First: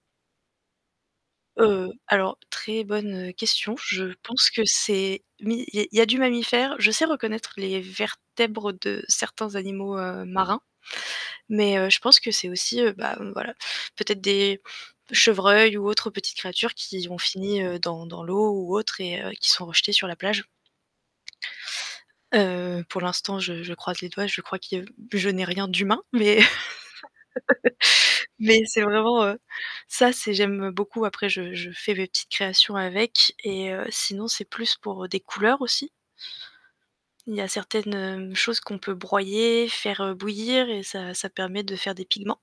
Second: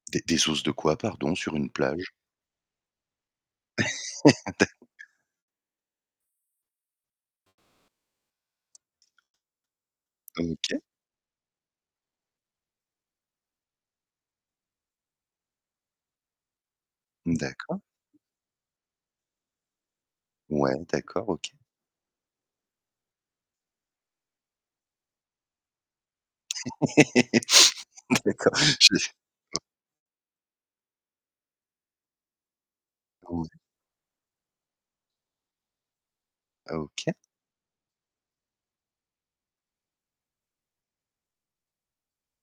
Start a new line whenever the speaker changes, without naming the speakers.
Des des os de quoi, pardon sur une
Heu,
plage?
alors très bonne, heu, question, je pense que
D'ac
c'est mi il y a il y a du mammifère je sais reconnaître les vertèbres de certains animaux, heu, marins,
OK.
mais, heu, je pense que c'est aussi, heu, bah, heu, voilà, peut-être des chevreuils ou autres petites créatures qui ont fini
D'accord.
dans dans l'eau ou autres et heu, qui sont rejetées sur la plage.
Ouais, d'accord, OK.
Heu, pour l'instant, je je croise les doigts, je crois que je n'ai rien d'humain, mais
D'accord,
mais c'est
je le
vraiment, heu,
[unintelligible]
ça c'est j'aime beaucoup après je je fais mes petites créations avec
[unintelligible]
et heu, sinon c'est plus pour des couleurs aussi.
Ah OK.
Il y a certaines, heu, choses qu'on peut broyer, faire bouillir et ça ça permet de faire des pigments.